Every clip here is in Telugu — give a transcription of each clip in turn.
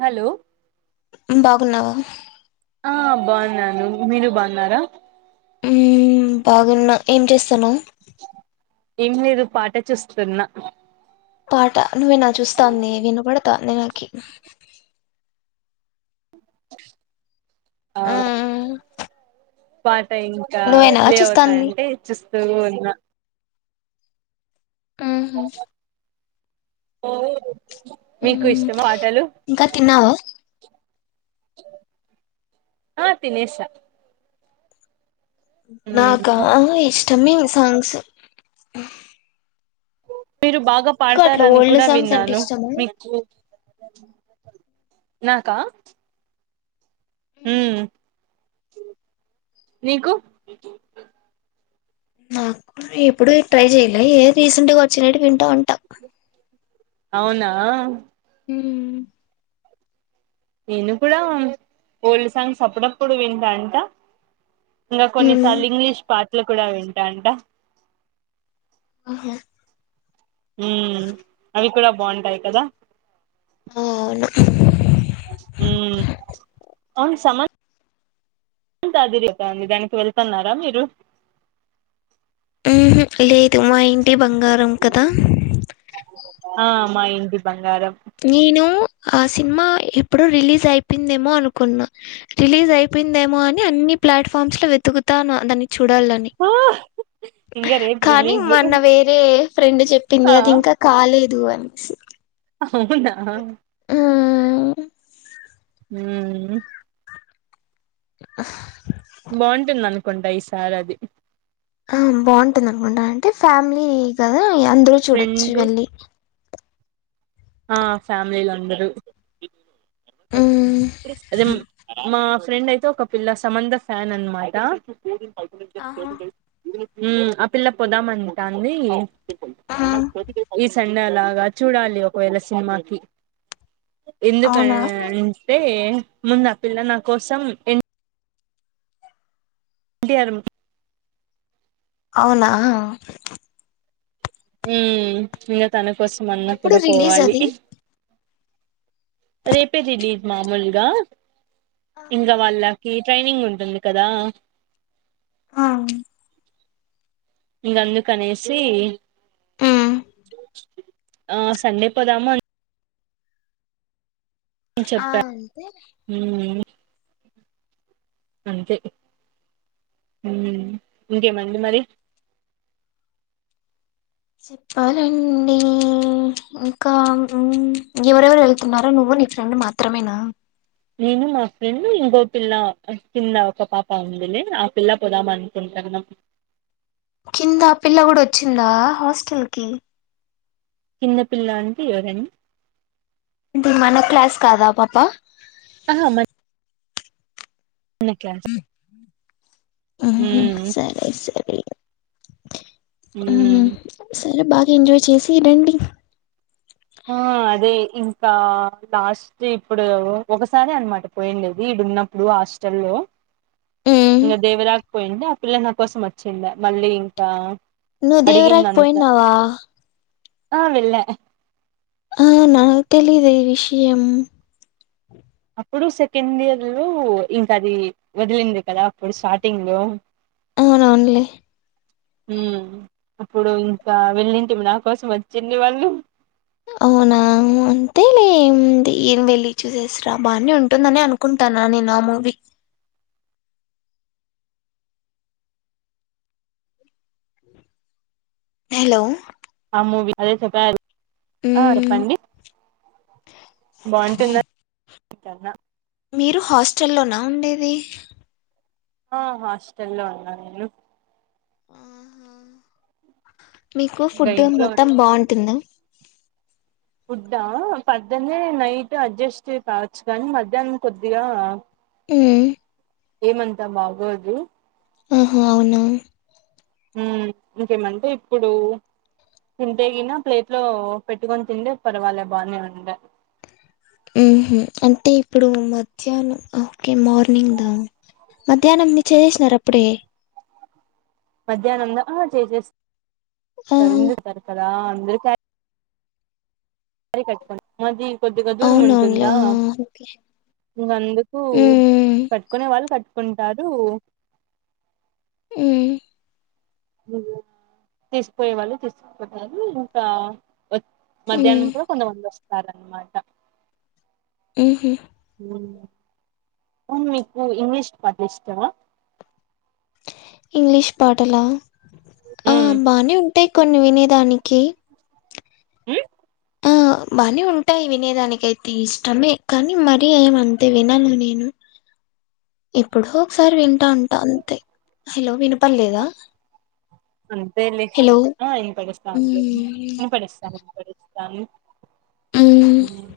హలో బాగున్నావా ఆ బాగున్నాను మీరు బాగున్నారా బాగున్న ఏం చేస్తాను ఏం లేదు పాట చూస్తున్నా పాట నువ్వేనా చూస్తా న వినపడతా న నాకి ఆ మ్ పా అ ఇంకా నువ్వేనా ప్లే చూస్తాంది అవుతాయింటే చూస్తూ ఉన్నా ఉహు మీకు మ్ ఇష్టము పాటలు ఇంకా తిన్నావా ఆ తినేసా మ్మ్ నాకా ఇష్టమే సాంగ్స్ మీరు బాగా నీకు అట్లా పాడతారని ఓల్డ్ కూడా సాంగ్స్ అంటే విన్నాను ఇష్టమా మీకు నాకా ఉ మ్మ్. నీకు నాకు ఇప్పుడు ట్రై చెయ్యలే ఏ రీసెంట్ గా వచ్చినట్ వింటా అంటే అవునా ఉ నేను కూడా ఓల్డ్ సాంగ్స్ అప్పుడప్పుడు వింటా ఉంటా ఇంకా కొన్నిసార్లు ఇంగ్లీష్ పాటలు కూడా వింటా ఉంటా ఆహ ఉ అవి కూడా బాగుంటాయి కదా ఆ అవును ఉ అవును సమన్ ఎంతధర్యత అంది దానికి వెళ్తున్నారా మీరు ఉహో లేదు మా ఇంటి బంగారం కదా ఆ మా ఇంటి బం నేను ఆ సినిమా ఎప్పుడు రిలీజ్ అయిపోయిందేమో అనుకున్నా రిలీజ్ అయిపోయిందేమో అని అన్ని ప్లాట్ఫామ్స్ లో వెతుకుతా దాన్ని చూడాలని ఆ ఇంగ రేపు కానీ రిలీజ్ మొన్న వేరే ఫ్రెండ్ ఆ చెప్పింది అది ఇంకా కాలేదు అని అ అవునా ఉహ్ [inaudible] కంటయిసార్ అది ఆ బాగుంటుంది అనుకుంటాను అంటే ఫ్యామిలీ కదా అందరు చూడొచ్చు ఫ్రెండ్ వెళ్ళి ఆ ఫ్యామిలీల అందరూ అదే మా ఫ్రెండ్ అయితే ఒక పిల్ల సమంత ఫ్యానన్మాట ఆహా మ్మ్ ఆ పిల్ల పోదామంటాంది. ఆ ఇస్ సండే అలాగ చూడాలి ఒకవేళ సినిమాకి అవునా అంటే ముందా పిల్ల నా కోసం ఎన్ ఎన్ టి ఆర్ అవునా ఉమ్మ్ ఇంకా తన కోసం అన్నా ఎప్పుడు కూడా రిలీజ్ పోవాలి. అది రేపే రిలీజ్ మామూల్గా ఇంగ వాళ్ళ కి ట్రైనింగ్ ఉంటుంది కదా అవును. ఇంగందు కనేసి మ్మ్. ఆ సండే పోదాము అన్ ఆ చెప్పా అంతే హ్మ్ అంతే హ్మ్ ఇంకేమండి మరి చెప్పాలండి. ఇంకా మ్ ఎవరెవరు వెల్ తున్నారు నువ్వు నీ ఫ్రెండ్ మాత్రమేనా నేను మా ఫ్రెండ్ ఇంకో పిల్ల కింద ఒక పాప ఉందిలే. ఆ పిల్ల పోదామనుకుంట కదున్నం. కింద పిల్ల కూడా వచ్చిందా హాస్టల్కి కింద పిల్ల అంటే ఎవరని ఏంటి మన క్లాస్ కాద ఆ పాప ఆహా మన్ మ్ హు మ్మ్ సరే సరే. ఉహు మ్మ్. సరే బాగా ఎంజాయ్ చేసి రండి. ఆ అదే ఇంకా లాస్ట్ ఇప్పుడు ఒకసారే అన్మాట పోయిండేది ఇడున్నప్పుడు హాస్టల్లో ఇంగ దేవరాక్ పోయిండే ఆ పిల్ల నా కోసమోచ్చిండే మళ్ళీ ఇంకా నువ్వు దేవరాకి అడిగిందంతా పోయిన్నావా ఆ వెళ్ళా ఆ నాకు తెలిదే ఈ విషయం. అప్పుడు సెకండ్ ఇయర్లో ఇంకది వదిలింది కదా అప్పుడు స్టార్టింగ్లో అవునవునులే. హ్మ్ అప్పుడు ఇంకా వెళ్ళింటిమి నా కోసం వచ్చిండ్రి వాళ్ళు అవునా అంతే ఏముంది ఏం వెళ్లి చూసేసార బానే ఉంటుందననే అనుకుంట టన్న నేనా మూవీ హలో ఆ మూవి అదే చెప్పారు. ఆ ఉమ్ చెప్పండి బాగుంటుందాని కన్నా మీరు హాస్టల్లోనా ఉండేది. ఆ హాస్టల్లో ఉన్నా నేను ఆహ! మీకు ఇంగ ఫుడ్డు ఇంట్లో మొత్తం బాగుంటుందా ఫుడ్డా పద్ధన్నే నైట్ అడ్జస్ట్ కావచ్చు కానీ మధ్యాహ్నం కొద్దిగా మ్మ్ ఏమంతా బాగోదు. ఆహా! అవునా హ్మ్ ఇంకేమంటే ఇప్పుడు. తింటే గిన ప్లేట్ లో పెట్టుకొని తింటే పర్వాలే బానే ఉండ హ్మ్ హ్మ అంటే ఇప్పుడు మధ్యాహ్నం ఓకే మార్నింగ్ ద మధ్యాహ్నం ది చేసేసినార అప్పుడే [inaudible] మధ్యాహ్నందా ఆ చేసేస్తస్తారు ఆహా [inaudible] క్యారీ కట్టుకొని మది కొద్దిగా దూరం అవునవునులే ఉంటుందా ఆ, ఓకే ఇంక అందుకు ఉమ్, కట్టుకునే వాళ్ళు కట్టు కుంటారు హ్మ తీసుపోయేవాళ్ళు తీసుకుపోతారు ఇంకా ఉమ్, మధ్యాహ్నం కూడా కొంతమంది వస్తారన్నమాట హ్మ్ హ్మ హ్మ వును మీకు ఇంగ్లీష్ పాట్లు ఇష్టామా ఇంగ్లీష్ పాటలా ఆ ఉమ్ బానే ఉంటాయి కొన్ని వినేదానికి హ్మ్ ఆ బానే ఉంటాయి వినేదానిక అయితే ఇష్టమే కానీ మరీ ఏమ అంతే వినను నేను అ ఎప్పుడో ఒకసారి వింటా ఉంటా అంతే హలో వినపలేద అంతేలి ఆ ఇనపడిస్తందిలే మ్మ్ ఇనపడిస్తంది వినపడిస్తంది మ్మ్ హ్మ్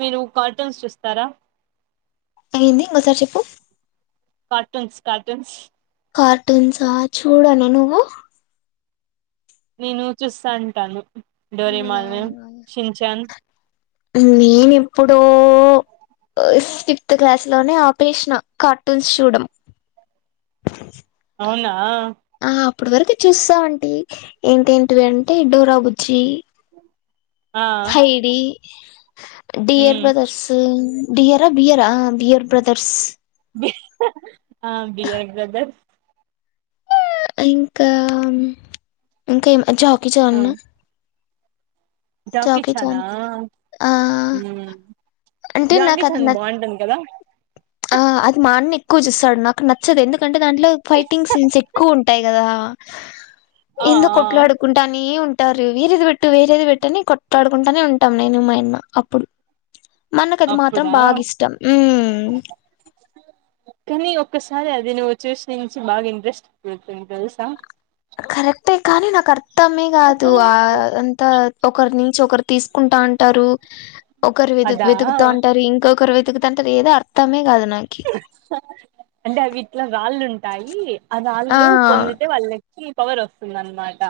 మీరు కార్టూన్స్ చూస్తారా ఏంది ఇంకోసారి చెప్పు కార్టూన్స్ కటూన్స్ కార్టూన్సా చూడను నువ్వు నేను చూస్తా అంటాను అవున నేను ఎప్పుడో వో ఫిఫ్త్ క్లాస్ లోనే ఆపేసిన కార్టూన్స్ చూడడం అ అవునా ఆ అప్పటి వరకు చూస్తాంటి ఏంటేంటివి అంటే డోరాబుజ్జి ఆ హైడి డియర్ ఉమ్ బ్రదర్స్ డియరా బియర్ ఆ బియర్ బ్రదర్స్ ఆ బియర్ బ్రదర్ ఇంకా ఇంకా ఏం జాకీ జాన్ జాకి ఇ చాన్ ఆ హ్మ అంటే నాకు జాకీచాన్ అది బాగుంటంది కదా ఆ అది మాన్నెక్కువ జూస్తాడు నాక్ నచ్చదు ఎందుకంటే దాంట్లో ఫైటింగ్ సీన్స్ ఎక్కువ ఉంటాయి కదా ఆ ఆ ఎందు కొట్లాడుకుంటా నే ఉం పెట్టారు వేరేది పెట్టు వేరేది పెట్టని కొట్లాడుకుంటానే ఉంటాం నేను మాయన్న అప్పుడు మా అన్నకు అది మాత్రం అప్పుడా బాగిష్టం, ఉమ్ కనీ ఒక్కసారి అది నువ్వు చూసి నుంచి బగా ఇంట్రెస్ట్ పుడుతుంది తెలుసా కరెక్ట్ కానీ నాక్ ఆర్ త్తమే గాదు ఆ అంత ఒకరి నుంచి ఒకరు తీసుకుంటా ఉంటారు ఒకరు వెతు అదా వెతుకుత అంటారు ఇంకొకరు వెతుకుతు అంటారు ఏదో అర్థమే కాదు నాకు అంటే అవిట్లా రాళ్ళుంటాయి ఆ రాళ్లు పొందితే వాళ్ళ కి పవర్ వస్తుందనమాట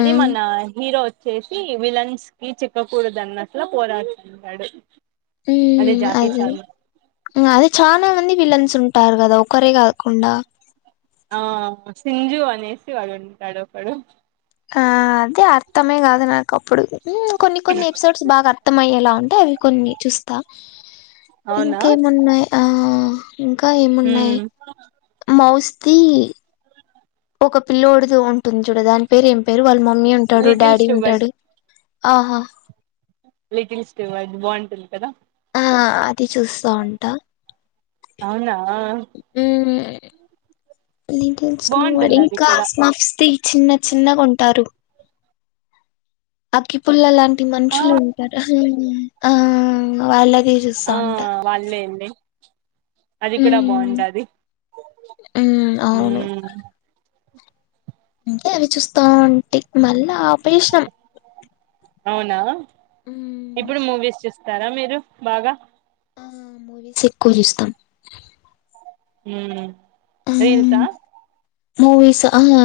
అది మన హీరో చేసీ విలన్స్ కి చిక్క కూడదన్నట్లా పోరాడుతుంటాడు హ్మ జాకీ అదే చాన్ ఇంకా అదే చానా మంది విలన్సుంటారు కదా ఒకరే కాకుండా ఆ సింజు అనేసి వాడు ఉంటాడు ఒకడు ఆ అదే అర్థమే కాదు నాకు అప్పుడు కొన్ని కొన్ని ఎపిసోడ్స్ బాగా అర్థమయ్యేలా ఉంటాయి అవి కొన్ని చూస్త అవునా ఇంకేమున్నయి ఆ ఇంకా ఏమున్నాయి ఉమ్ మౌస్ కి ఒక పిల్లోడిది ఉంటుంది చూడు దాని పేరు ఏం పేరు వాళ్ళ మమ్మీ ఉంటాడు లిటిల్ డాడీ ఉంటాడు ఆహా లిటిలుస్ అది బావుటుంది కదా ఆ అది చూస్తా ఉంటా అవునా అ బాగుంటుంది అది కా కూడా మా [unintelligible] చిన్న చిన్నగా ఉంటారు అగ్గి పుల్లలా ఆ మనుషులు ఉంటారు ఆ వాళ్లు ఆ వాళ్ళే అండి అది కూడా బాగుంటాది మ్మ్ అవును అంటే అవి చూస్తా ఉంటే మళ్ళా ఆపేసినం అవునా ఇప్పుడు మూవీస్ చూస్తారా మీరు బాగా ఆ మూవీస్ ఎక్కువ చూస్తాం మ్మ్ హ్హ్ మూవిస్ ఆ హా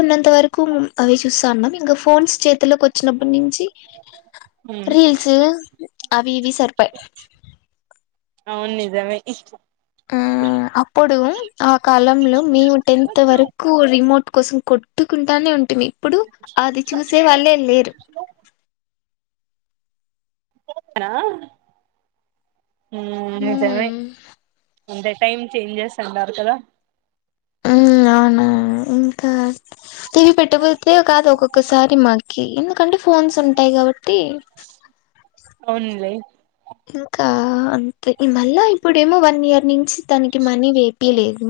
ఉన్నంత వరకు అవి చూస్తా ఉన్నాం ఇంకా ఫోన్స్ చేతిలోకి వచ్చినప్పటి నుంచి మ్మ్ రీల్స్ అవి ఇవి సరిపాయే అవును నిజమే మ్మ్ అప్పుడు ఆ కాలంలో మేము టెన్త్ వరకు రిమోట్ కోసం కొట్టుకుంటానే ఉంటుమీ ఇప్పుడు అది చూసే వాళ్ళే లేరు అ నిజమే ఉమ్ అంత టైమ్ చేంజెస్ అంటారు కదా అవును ఇంకా, టీవి పెట్టకపోతే కాదు ఒక్కొక్కసారి మాకి, ఎందుకంటే ఫోన్స్ ఉంటాయి కాబట్టి అవునండి ఇంకా అంతే ఈ మళ్ళా ఇప్పుడేమో వన్ ఇయర్ నించి తనకి మనీ వేపియ లేదు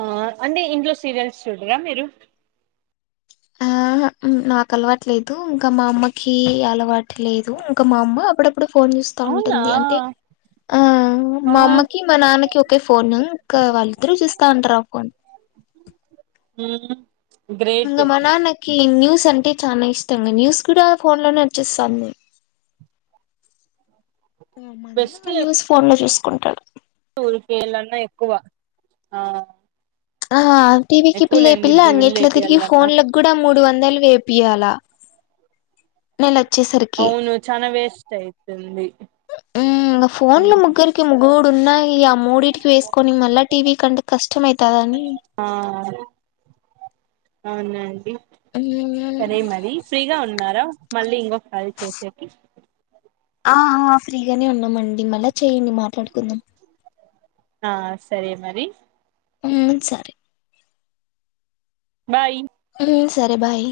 ఆ అంటే ఇంట్లో సీరియల్స్ చుడరా మీరు మ్మ్ హ్ నాకు అలవాటు లేదు ఇంక మా అమ్మకీ అలవాటు లేదు ఇంకా మ అమ్మ అప్పుడప్పుడు ఇప్పుడు ఫోన్ చూస్తా అవునా ఉంటుంది అంటే ఆ ఆ మా అమ్మకి మా నాన్నకి ఒకే ఫోన్ ఇంకా వాళ్ళిద్దరు చూస్తా ఉంటారు ఆ ఫోన్ మ్మ్ గ్రేట్ ఈ న్యూస్ అంటే చాలా ఇష్టం న్యూస్ కూడా ఫోన్ లోనే చూస్తాం టీవీ చూడడం తక్కువ ఆ టీవీకి బిల్ బిల్లు అన్నీట్లా తిరిగి లేపియాలన్నా ఫోన్లకు కూడా మూడు వందలు వేపియాల నెలకు అవును చాల వేస్ట్ అయితది ఉమ్, ఫోన్లు ముగ్గురికి మూడున్నాయి, ఆ మూడిటికి వేసుకని మళ్ళ టీవీ కంటే కష్టమయితది కదా అని ఆ అవునండి మ్మ్ సరే మరి ఫ్రీగా ఉన్నార మళ్ళీ ఇంకో సారి కాల్ చెయ్యడానికి అ ఆ ఫ్రీగనే ఉన్నమండి మళ్ళా చేయండి మాట్లాడుకుందాం ఆ సరే మరి ఊ సరే బాయి మ్ సరే బాయ్